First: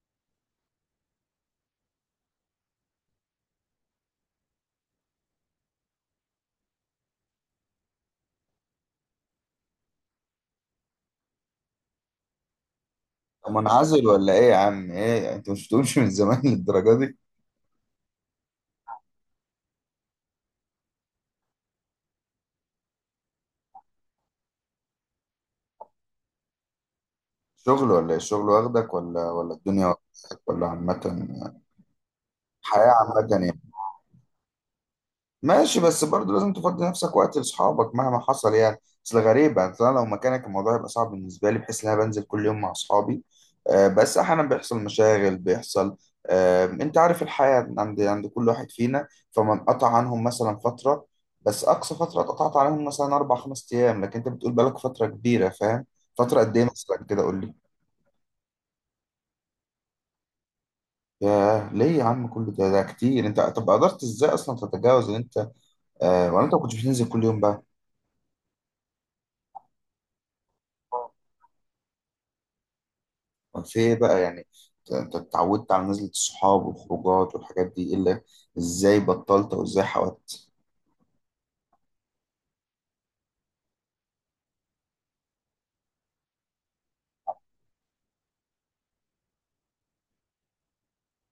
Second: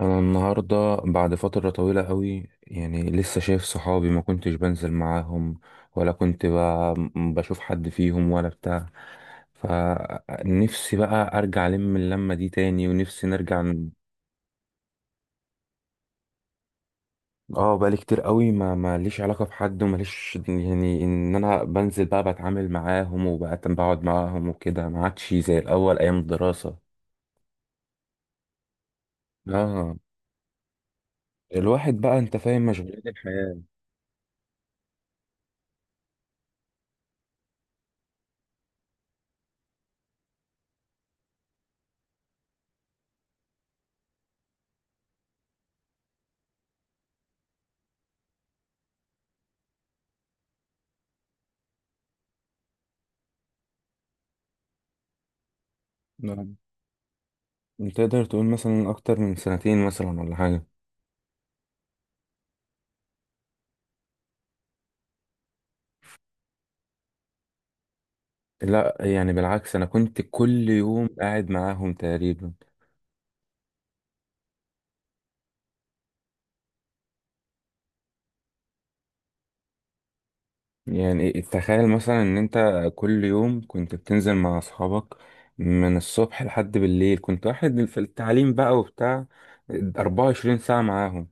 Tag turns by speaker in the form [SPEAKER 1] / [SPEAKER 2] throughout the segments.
[SPEAKER 1] انا النهارده بعد فتره طويله قوي، يعني لسه شايف صحابي. ما كنتش بنزل معاهم ولا بشوف حد فيهم ولا بتاع. فنفسي بقى ارجع اللمه دي تاني، ونفسي
[SPEAKER 2] طب،
[SPEAKER 1] نرجع
[SPEAKER 2] منعزل ولا ايه يا عم؟ ايه، انت مش بتقولش من زمان للدرجه دي؟
[SPEAKER 1] اه بقالي كتير قوي ما ليش علاقه بحد، وما ليش يعني ان انا بنزل بقى بتعامل معاهم وبقى بقعد معاهم وكده. ما عادش زي الاول ايام الدراسه.
[SPEAKER 2] شغل ولا ايه؟ الشغل واخدك ولا الدنيا
[SPEAKER 1] اه،
[SPEAKER 2] واخدك، ولا عامه؟
[SPEAKER 1] الواحد بقى انت فاهم،
[SPEAKER 2] الحياه
[SPEAKER 1] مشغولات
[SPEAKER 2] عامه
[SPEAKER 1] الحياه.
[SPEAKER 2] يعني؟ ماشي، بس برضه لازم تفضي نفسك وقت لاصحابك مهما حصل يعني. اصل غريبة، اصل انا لو مكانك الموضوع يبقى صعب بالنسبة لي، بحيث ان انا بنزل كل يوم مع اصحابي. بس احيانا بيحصل مشاغل، بيحصل. انت عارف الحياة عند كل واحد فينا، فما انقطع عنهم مثلا فترة. بس اقصى فترة اتقطعت عليهم مثلا 4-5 ايام، لكن انت بتقول بقالك فترة كبيرة فاهم. فترة قد ايه مثلا كده؟ قول لي.
[SPEAKER 1] تقدر تقول مثلا اكتر من 2 سنين مثلا ولا حاجه.
[SPEAKER 2] ياه، ليه يا عم كل ده؟ كتير. انت طب قدرت ازاي اصلا تتجاوز ان انت، ولا انت ما كنتش بتنزل كل يوم بقى؟
[SPEAKER 1] لا، يعني بالعكس، انا كنت كل يوم قاعد معاهم تقريبا.
[SPEAKER 2] طب في ايه بقى يعني؟ أنت اتعودت على نزلة الصحاب والخروجات والحاجات دي، إيه اللي، ازاي بطلت او ازاي حاولت؟
[SPEAKER 1] يعني تخيل مثلا ان انت كل يوم كنت بتنزل مع اصحابك من الصبح لحد بالليل. كنت واحد في التعليم بقى وبتاع، 24 ساعه معاهم.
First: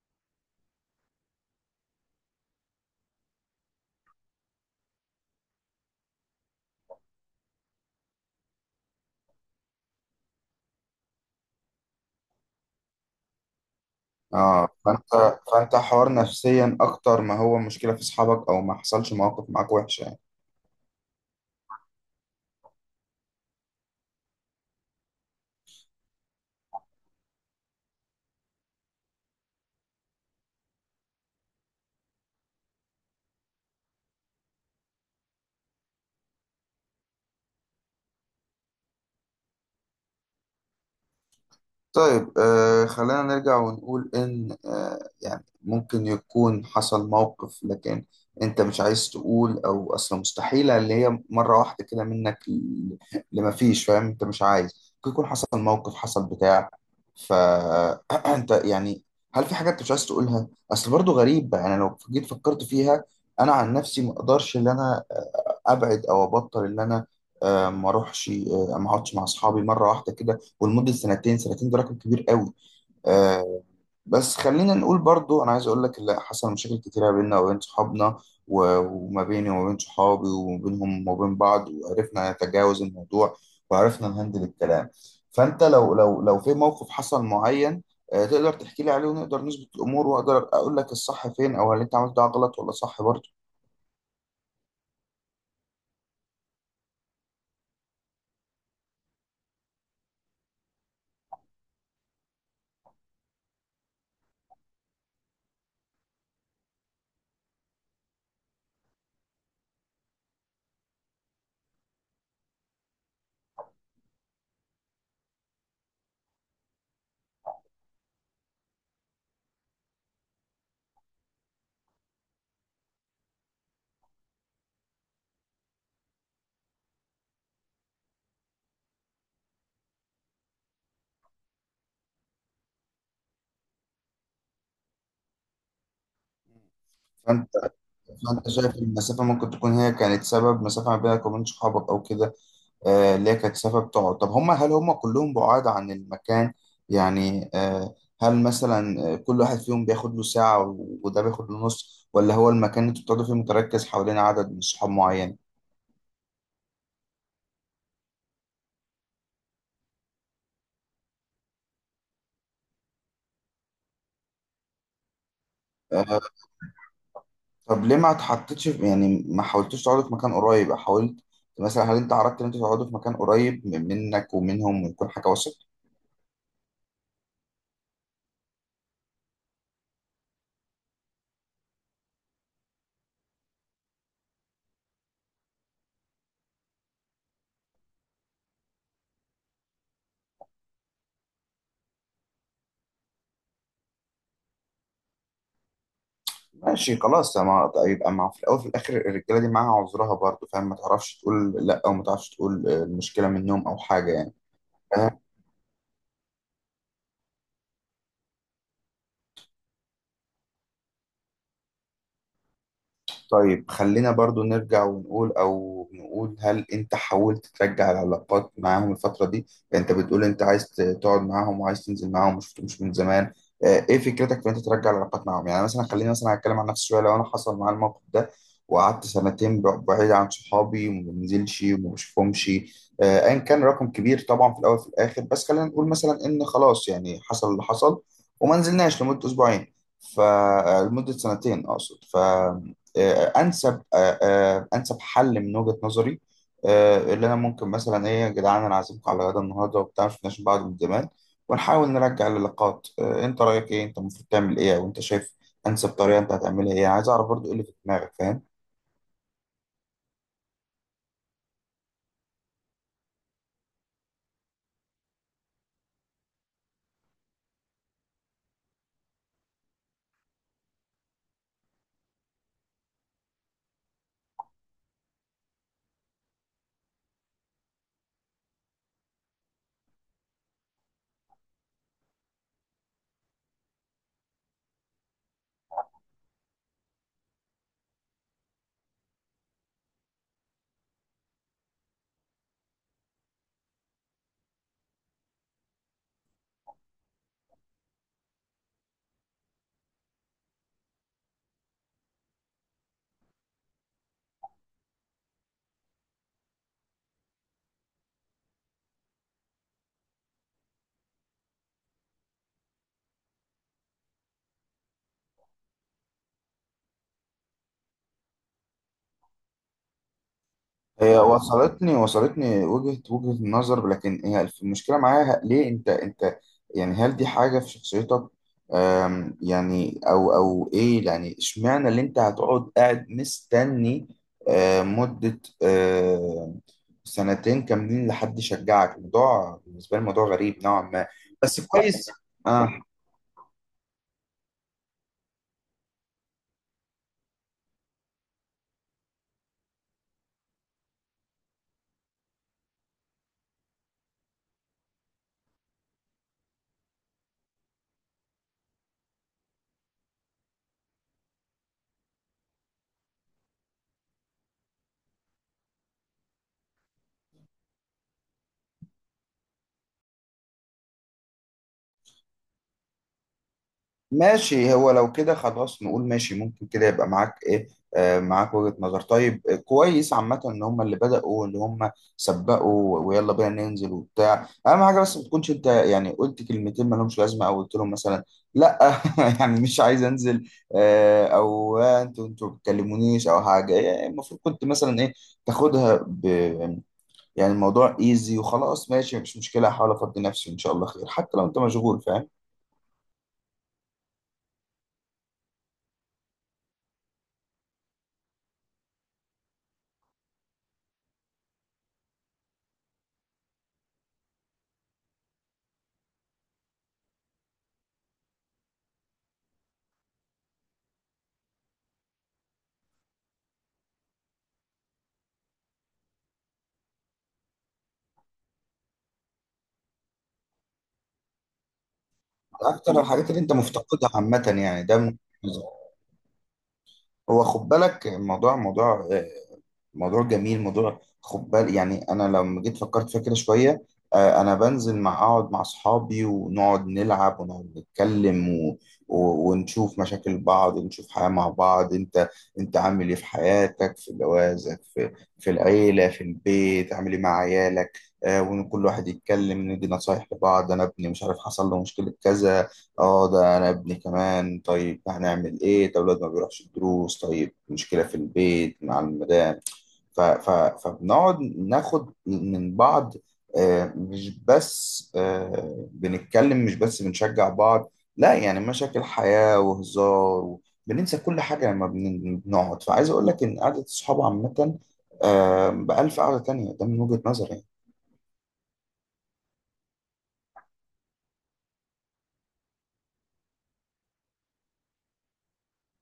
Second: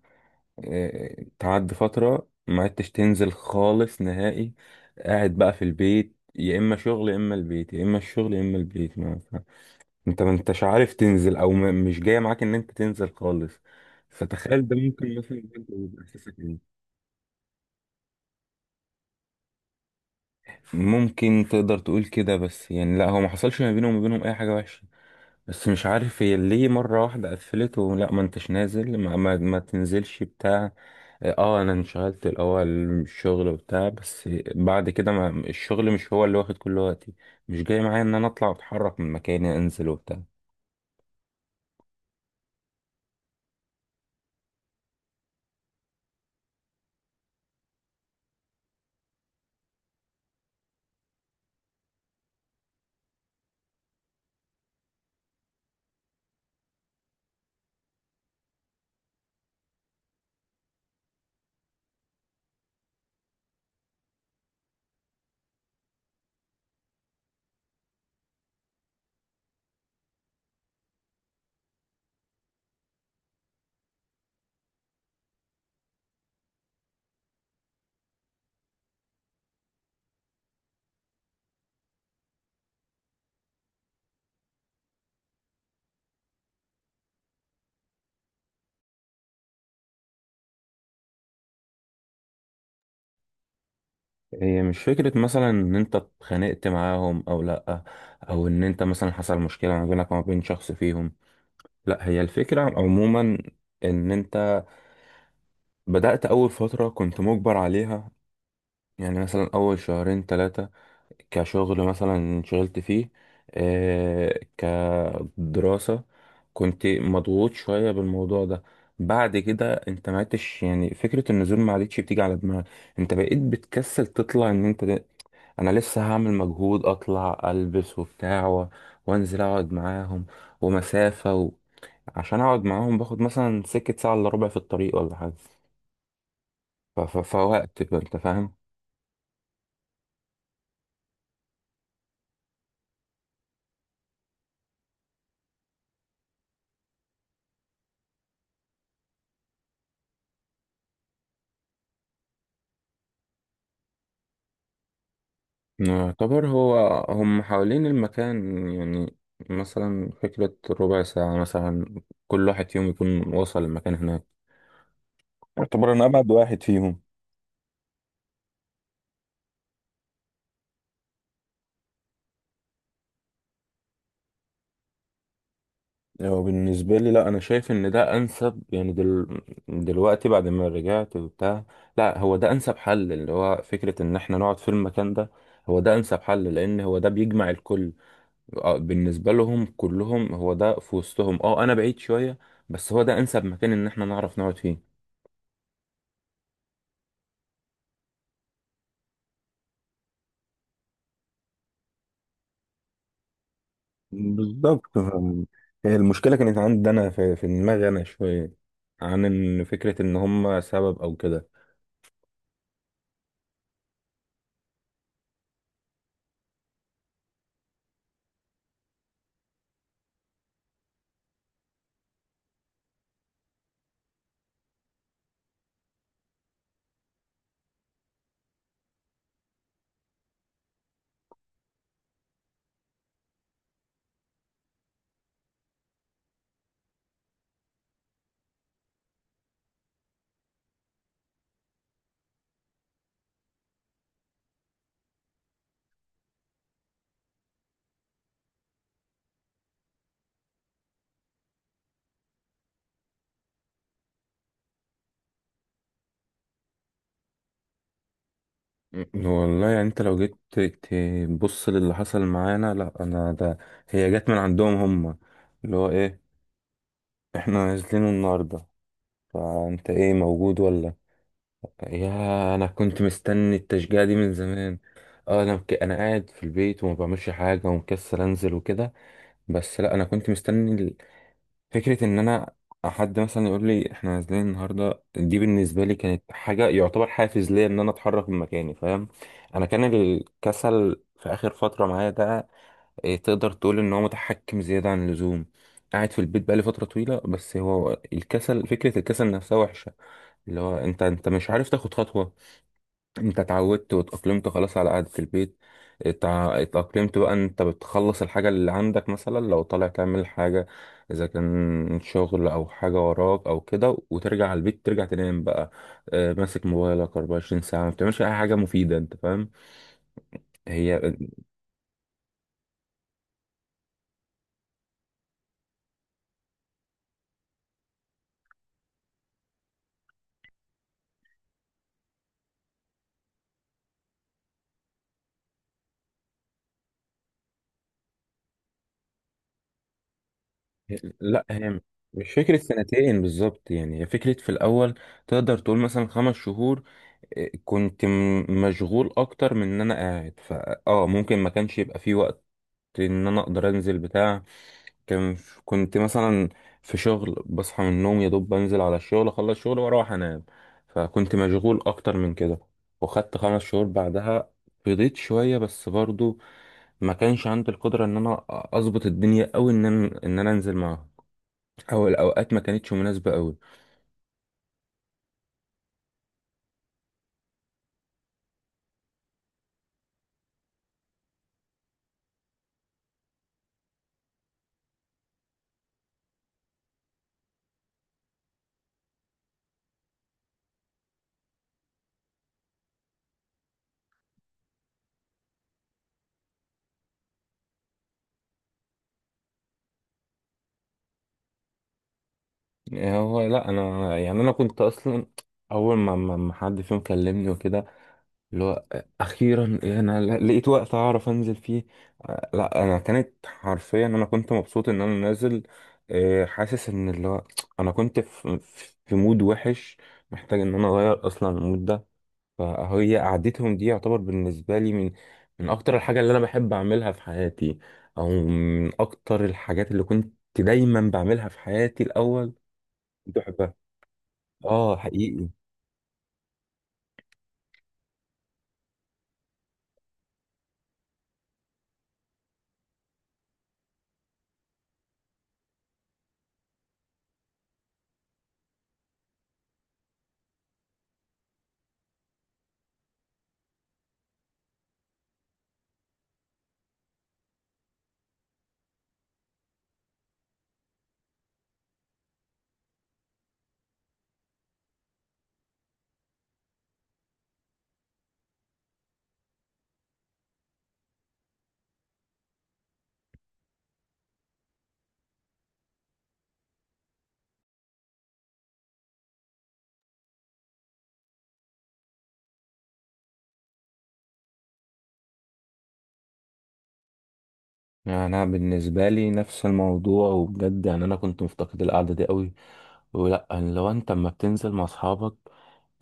[SPEAKER 1] إيه، تعدي فتره ما عدتش تنزل خالص نهائي. قاعد بقى في البيت، يا اما شغل يا اما البيت، يا اما الشغل يا اما البيت. انت ما انتش عارف تنزل، او مش جاية معاك ان انت تنزل خالص. فتخيل
[SPEAKER 2] اه
[SPEAKER 1] ده
[SPEAKER 2] فانت
[SPEAKER 1] ممكن مثلا
[SPEAKER 2] فانت
[SPEAKER 1] يبقى
[SPEAKER 2] حوار
[SPEAKER 1] احساسك
[SPEAKER 2] نفسيا
[SPEAKER 1] ايه.
[SPEAKER 2] اكتر، ما هو مشكلة في اصحابك او ما حصلش مواقف معاك وحشة؟
[SPEAKER 1] ممكن تقدر تقول كده، بس يعني لا، هو ما حصلش ما بينه وما بينهم اي حاجة وحشة. بس مش عارف هي ليه مرة واحدة قفلت، ولا ما انتش نازل، ما تنزلش بتاع. اه، انا انشغلت الاول من الشغل وبتاع، بس بعد كده ما الشغل مش هو اللي واخد كل وقتي. مش جاي معايا ان انا اطلع واتحرك من مكاني، انزل وبتاع.
[SPEAKER 2] طيب، خلينا نرجع ونقول إن يعني ممكن يكون حصل موقف، لكن أنت مش عايز تقول، أو أصلا مستحيلة اللي هي مرة واحدة كده لما فيش فاهم. أنت مش عايز، ممكن يكون حصل موقف، حصل بتاع. فأنت يعني، هل في حاجات أنت مش عايز تقولها؟ أصل برضو غريب يعني. أنا لو جيت فكرت فيها، أنا عن نفسي ما أقدرش إن أنا أبعد أو أبطل إن أنا، ما أروحش، ما أقعدش مع أصحابي مرة واحدة كده ولمده سنتين. سنتين ده رقم كبير قوي. آه. بس خلينا نقول برضو، انا عايز اقول لك لا، حصل مشاكل كتيره بيننا وبين صحابنا، وما بيني وما بين صحابي، وما بينهم وما بين بعض، وعرفنا نتجاوز الموضوع وعرفنا نهندل الكلام. فانت لو في موقف حصل معين، تقدر تحكي لي عليه، ونقدر نظبط الامور، واقدر اقول لك الصح فين، او هل انت عملت ده غلط ولا صح برضو.
[SPEAKER 1] هي مش فكرة مثلا إن أنت اتخانقت معاهم أو لأ، أو إن أنت مثلا حصل مشكلة ما بينك وما بين شخص فيهم. لأ، هي الفكرة عموما إن أنت بدأت أول فترة كنت مجبر عليها. يعني مثلا أول شهرين تلاتة كشغل مثلا انشغلت فيه. آه، كدراسة. كنت مضغوط شوية بالموضوع ده. بعد كده انت ما عدتش يعني فكرة النزول ما عادتش بتيجي على دماغك. انت بقيت بتكسل تطلع. ان انت انا لسه هعمل مجهود، اطلع البس وبتاع وانزل اقعد معاهم. ومسافة. عشان اقعد معاهم باخد مثلا سكة ساعة الا ربع في الطريق ولا حاجة.
[SPEAKER 2] فانت
[SPEAKER 1] فوقت بقى، انت
[SPEAKER 2] فانت
[SPEAKER 1] فاهم.
[SPEAKER 2] شايف إن المسافه ممكن تكون هي كانت سبب، مسافه ما بينك وبين صحابك او كده؟ اللي هي كانت سبب تقعد. طب هم، هل هم كلهم بعاد عن المكان يعني؟ هل مثلا كل واحد فيهم بياخد له ساعة، وده بياخد له نص، ولا هو المكان اللي انتوا بتقعدوا فيه متركز حوالين عدد من صحاب معين؟
[SPEAKER 1] يعتبر هو، هم حوالين المكان يعني. مثلا فكرة ربع ساعة مثلا كل واحد فيهم يكون وصل المكان هناك. يعتبر أنا
[SPEAKER 2] آه،
[SPEAKER 1] أبعد واحد فيهم.
[SPEAKER 2] طب ليه ما اتحطيتش يعني ما حاولتوش تقعدوا في مكان قريب؟ حاولت مثلا، هل انت عرضت ان انتوا تقعدوا في مكان قريب منك ومنهم، ويكون حاجة وسط؟
[SPEAKER 1] هو بالنسبة لي لا، أنا شايف إن ده أنسب. يعني دلوقتي بعد ما رجعت وبتاع، لا هو ده أنسب حل، اللي هو فكرة إن إحنا نقعد في المكان ده. هو ده أنسب حل لأن هو ده بيجمع الكل. آه، بالنسبة لهم كلهم هو ده في وسطهم، أه أنا بعيد شوية، بس هو ده أنسب مكان إن إحنا نعرف نقعد فيه.
[SPEAKER 2] ماشي خلاص، ما يبقى مع، في الاول وفي الاخر الرجاله دي معاها عذرها برضه فاهم، ما تعرفش تقول لا، او ما تعرفش تقول المشكله منهم او حاجه يعني.
[SPEAKER 1] بالظبط فاهم. هي المشكلة كانت عندي أنا في دماغي أنا شوية، عن إن فكرة إن هما سبب أو كده.
[SPEAKER 2] طيب، خلينا برضو نرجع ونقول، او نقول، هل انت حاولت ترجع العلاقات معاهم الفترة دي؟ يعني انت بتقول انت عايز تقعد معاهم وعايز تنزل معاهم، مش من زمان. ايه فكرتك في ان انت ترجع العلاقات معاهم؟ يعني مثلا خليني مثلا اتكلم عن نفسي شوية. لو انا حصل معايا الموقف ده وقعدت سنتين بعيد عن صحابي، وما بنزلش وما بشوفهمش، ايا كان رقم كبير طبعا في الاول وفي الاخر. بس خلينا نقول مثلا ان خلاص، يعني حصل اللي حصل وما نزلناش لمدة اسبوعين، فلمدة سنتين اقصد. ف آه، انسب آه، آه، انسب حل من وجهة نظري، اللي انا ممكن مثلا: ايه يا جدعان، انا عازمكم على غدا النهارده وبتاع، ما شفناش بعض من زمان، ونحاول نرجع اللقاءات. انت رايك ايه؟ انت المفروض تعمل ايه وانت شايف انسب طريقه؟ انت هتعملها ايه؟ عايز اعرف برضو ايه اللي في دماغك فاهم.
[SPEAKER 1] والله يعني أنت لو جيت تبص للي حصل معانا، لأ أنا ده، هي جت من عندهم هما. اللي هو إيه، إحنا نازلين النهاردة، فأنت إيه موجود ولا. يا أنا كنت مستني التشجيع دي من زمان. اه، انا قاعد في البيت وما بعملش حاجه ومكسل انزل وكده. بس لا، انا كنت مستني فكرة إن أنا حد مثلا يقول لي إحنا نازلين النهاردة. دي بالنسبة لي كانت حاجة يعتبر حافز ليا إن أنا أتحرك من مكاني، فاهم. أنا كان الكسل في آخر فترة معايا ده، إيه، تقدر تقول إن هو متحكم زيادة عن اللزوم. قاعد في البيت بقالي فترة طويلة. بس هو الكسل، فكرة الكسل نفسها وحشة. اللي هو أنت، أنت مش عارف تاخد خطوة. انت اتعودت واتأقلمت خلاص على قعدة البيت. اتأقلمت بقى. انت بتخلص الحاجة اللي عندك، مثلا لو طالع تعمل حاجة، اذا كان شغل او حاجة وراك او كده، وترجع على البيت، ترجع تنام بقى. اه، ماسك موبايلك 24 ساعة، ما بتعملش اي حاجة مفيدة، انت فاهم. هي
[SPEAKER 2] هي وصلتني وجهة النظر، لكن هي المشكلة معاها ليه انت؟ يعني هل دي حاجة في شخصيتك، يعني، او او ايه يعني؟ اشمعنى اللي انت هتقعد قاعد مستني مدة سنتين كاملين لحد يشجعك؟ الموضوع بالنسبة لي موضوع غريب نوعا ما،
[SPEAKER 1] لا،
[SPEAKER 2] بس
[SPEAKER 1] هي
[SPEAKER 2] كويس.
[SPEAKER 1] مش فكرة
[SPEAKER 2] آه.
[SPEAKER 1] سنتين بالظبط. يعني هي فكرة في الأول تقدر تقول مثلا 5 شهور. اه، كنت مشغول أكتر من إن أنا قاعد، فأه ممكن ما كانش يبقى فيه وقت ان انا اقدر انزل بتاع. كان، كنت مثلا في شغل، بصحى من النوم يا دوب بنزل على الشغل، اخلص شغل واروح انام. فكنت مشغول اكتر من كده. وخدت 5 شهور بعدها فضيت شوية، بس برضو ما كانش عندي القدرة ان انا اظبط الدنيا او ان انا انزل معاهم. او الاوقات ما كانتش مناسبة قوي.
[SPEAKER 2] ماشي، هو لو كده خلاص نقول ماشي، ممكن كده يبقى معاك ايه، معاك وجهة نظر. طيب، كويس عامة ان هم اللي بدأوا واللي هم سبقوا، ويلا بينا ننزل وبتاع. اهم حاجة بس ما تكونش انت يعني قلت كلمتين ما لهمش لازمة، او قلت لهم مثلا: لا، يعني مش عايز انزل، او انتوا ما بتكلمونيش او حاجة يعني. المفروض كنت مثلا ايه؟ تاخدها يعني، الموضوع ايزي وخلاص، ماشي، مفيش مشكلة، هحاول افضي نفسي، ان شاء الله خير، حتى لو انت مشغول فاهم.
[SPEAKER 1] يعني هو لا، انا يعني انا كنت اصلا اول ما حد فيهم كلمني وكده، اللي هو اخيرا انا لقيت وقت اعرف انزل فيه. آه، لا، انا كانت حرفيا انا كنت مبسوط ان انا نازل. آه، حاسس ان اللي هو انا كنت في في مود وحش، محتاج ان انا اغير اصلا المود ده. فهي قعدتهم دي يعتبر بالنسبه لي من اكتر الحاجه اللي انا بحب اعملها في حياتي، او من اكتر الحاجات اللي كنت دايما بعملها في حياتي الاول.
[SPEAKER 2] اكتر الحاجات
[SPEAKER 1] كنت
[SPEAKER 2] اللي انت
[SPEAKER 1] بحبها.
[SPEAKER 2] مفتقدها عامه، يعني
[SPEAKER 1] اه،
[SPEAKER 2] ده من،
[SPEAKER 1] حقيقي.
[SPEAKER 2] وخد بالك، الموضوع موضوع جميل، موضوع، خد بالك يعني. انا لما جيت فكرت فيها كده شويه، انا بنزل اقعد مع اصحابي، ونقعد نلعب ونقعد نتكلم، ونشوف مشاكل بعض، ونشوف حياه مع بعض. انت عامل ايه في حياتك، في جوازك، في في العيله، في البيت؟ عامل ايه مع عيالك؟ وان كل واحد يتكلم ندي نصايح لبعض. انا ابني مش عارف حصل له مشكله كذا، اه ده انا ابني كمان، طيب هنعمل ايه؟ طب الواد ما بيروحش الدروس، طيب مشكله في البيت مع المدام. ف ف فبنقعد ناخد من بعض، مش بس بنتكلم، مش بس بنشجع بعض، لا يعني مشاكل حياة وهزار، بننسى كل حاجة لما بنقعد. فعايز أقول لك إن قعدة الصحاب عامة، بألف قعدة تانية، ده من وجهة نظري.
[SPEAKER 1] يعني انا بالنسبه لي نفس الموضوع، وبجد يعني انا كنت مفتقد القعده دي قوي. ولا يعني لو انت اما بتنزل مع اصحابك،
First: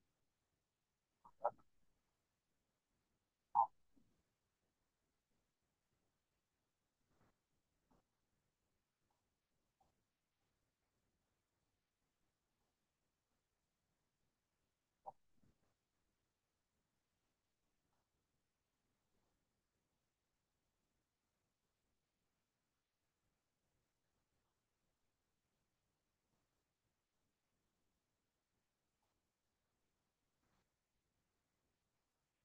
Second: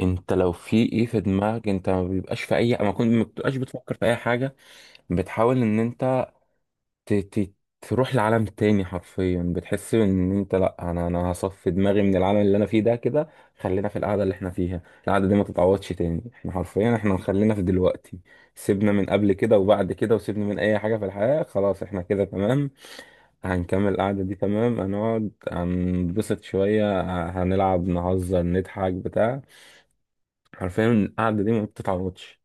[SPEAKER 1] انت لو في ايه في دماغك انت ما بيبقاش في اي، ما كنت ما بتبقاش بتفكر في اي حاجه. بتحاول ان انت ت... ت... تروح لعالم تاني. حرفيا بتحس ان انت، لا انا، انا هصفي دماغي من العالم اللي انا فيه ده كده. خلينا في القعده اللي احنا فيها، القعده دي ما تتعوضش تاني. احنا حرفيا احنا خلينا في دلوقتي. سيبنا من قبل كده وبعد كده، وسيبنا من اي حاجه في الحياه، خلاص احنا كده تمام. هنكمل القعدة دي تمام، هنقعد هنبسط شوية، هنلعب، نهزر، نضحك بتاع. حرفيا القعدة دي ما بتتعوضش.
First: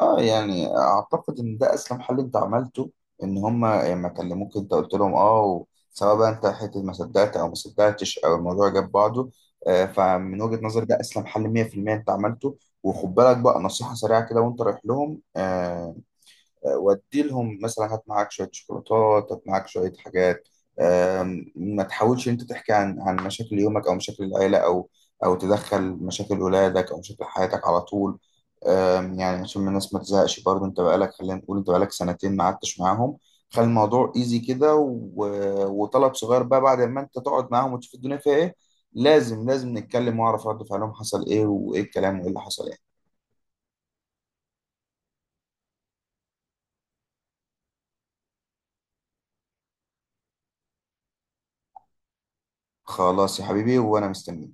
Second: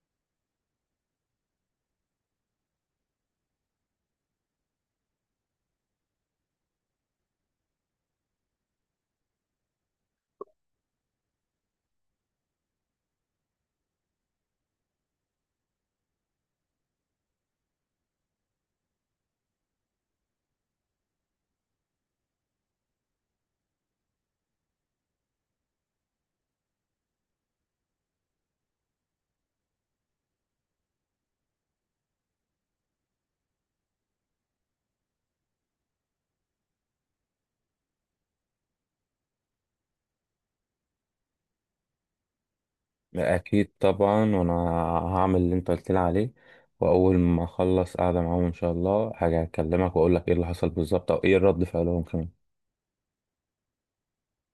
[SPEAKER 2] اه يعني اعتقد ان ده اسلم حل انت عملته، ان هما لما كلموك انت قلت لهم اه، سواء بقى انت حته ما صدقت او ما صدقتش، او الموضوع جاب بعضه. فمن وجهة نظري ده اسلم حل 100% انت عملته. وخد بالك بقى نصيحة سريعة كده وانت رايح لهم: ودي لهم مثلا، هات معاك شويه شوكولاتات، هات معاك شويه حاجات. ما تحاولش انت تحكي عن مشاكل يومك او مشاكل العيله، او او تدخل مشاكل اولادك او مشاكل حياتك على طول. يعني عشان الناس ما تزهقش برضه، انت بقالك خلينا نقول انت بقالك سنتين ما قعدتش معاهم. خلي الموضوع ايزي كده، وطلب صغير بقى بعد ما انت تقعد معاهم وتشوف الدنيا فيها ايه: لازم نتكلم واعرف رد فعلهم، حصل ايه، وايه الكلام، وايه اللي حصل ايه.
[SPEAKER 1] أكيد طبعا، وأنا هعمل اللي أنت قلت لي عليه. وأول ما أخلص قعدة معاهم إن شاء الله هاجي أكلمك وأقول لك إيه اللي حصل بالظبط، أو إيه رد فعلهم كمان.
[SPEAKER 2] خلاص يا حبيبي، وانا مستني.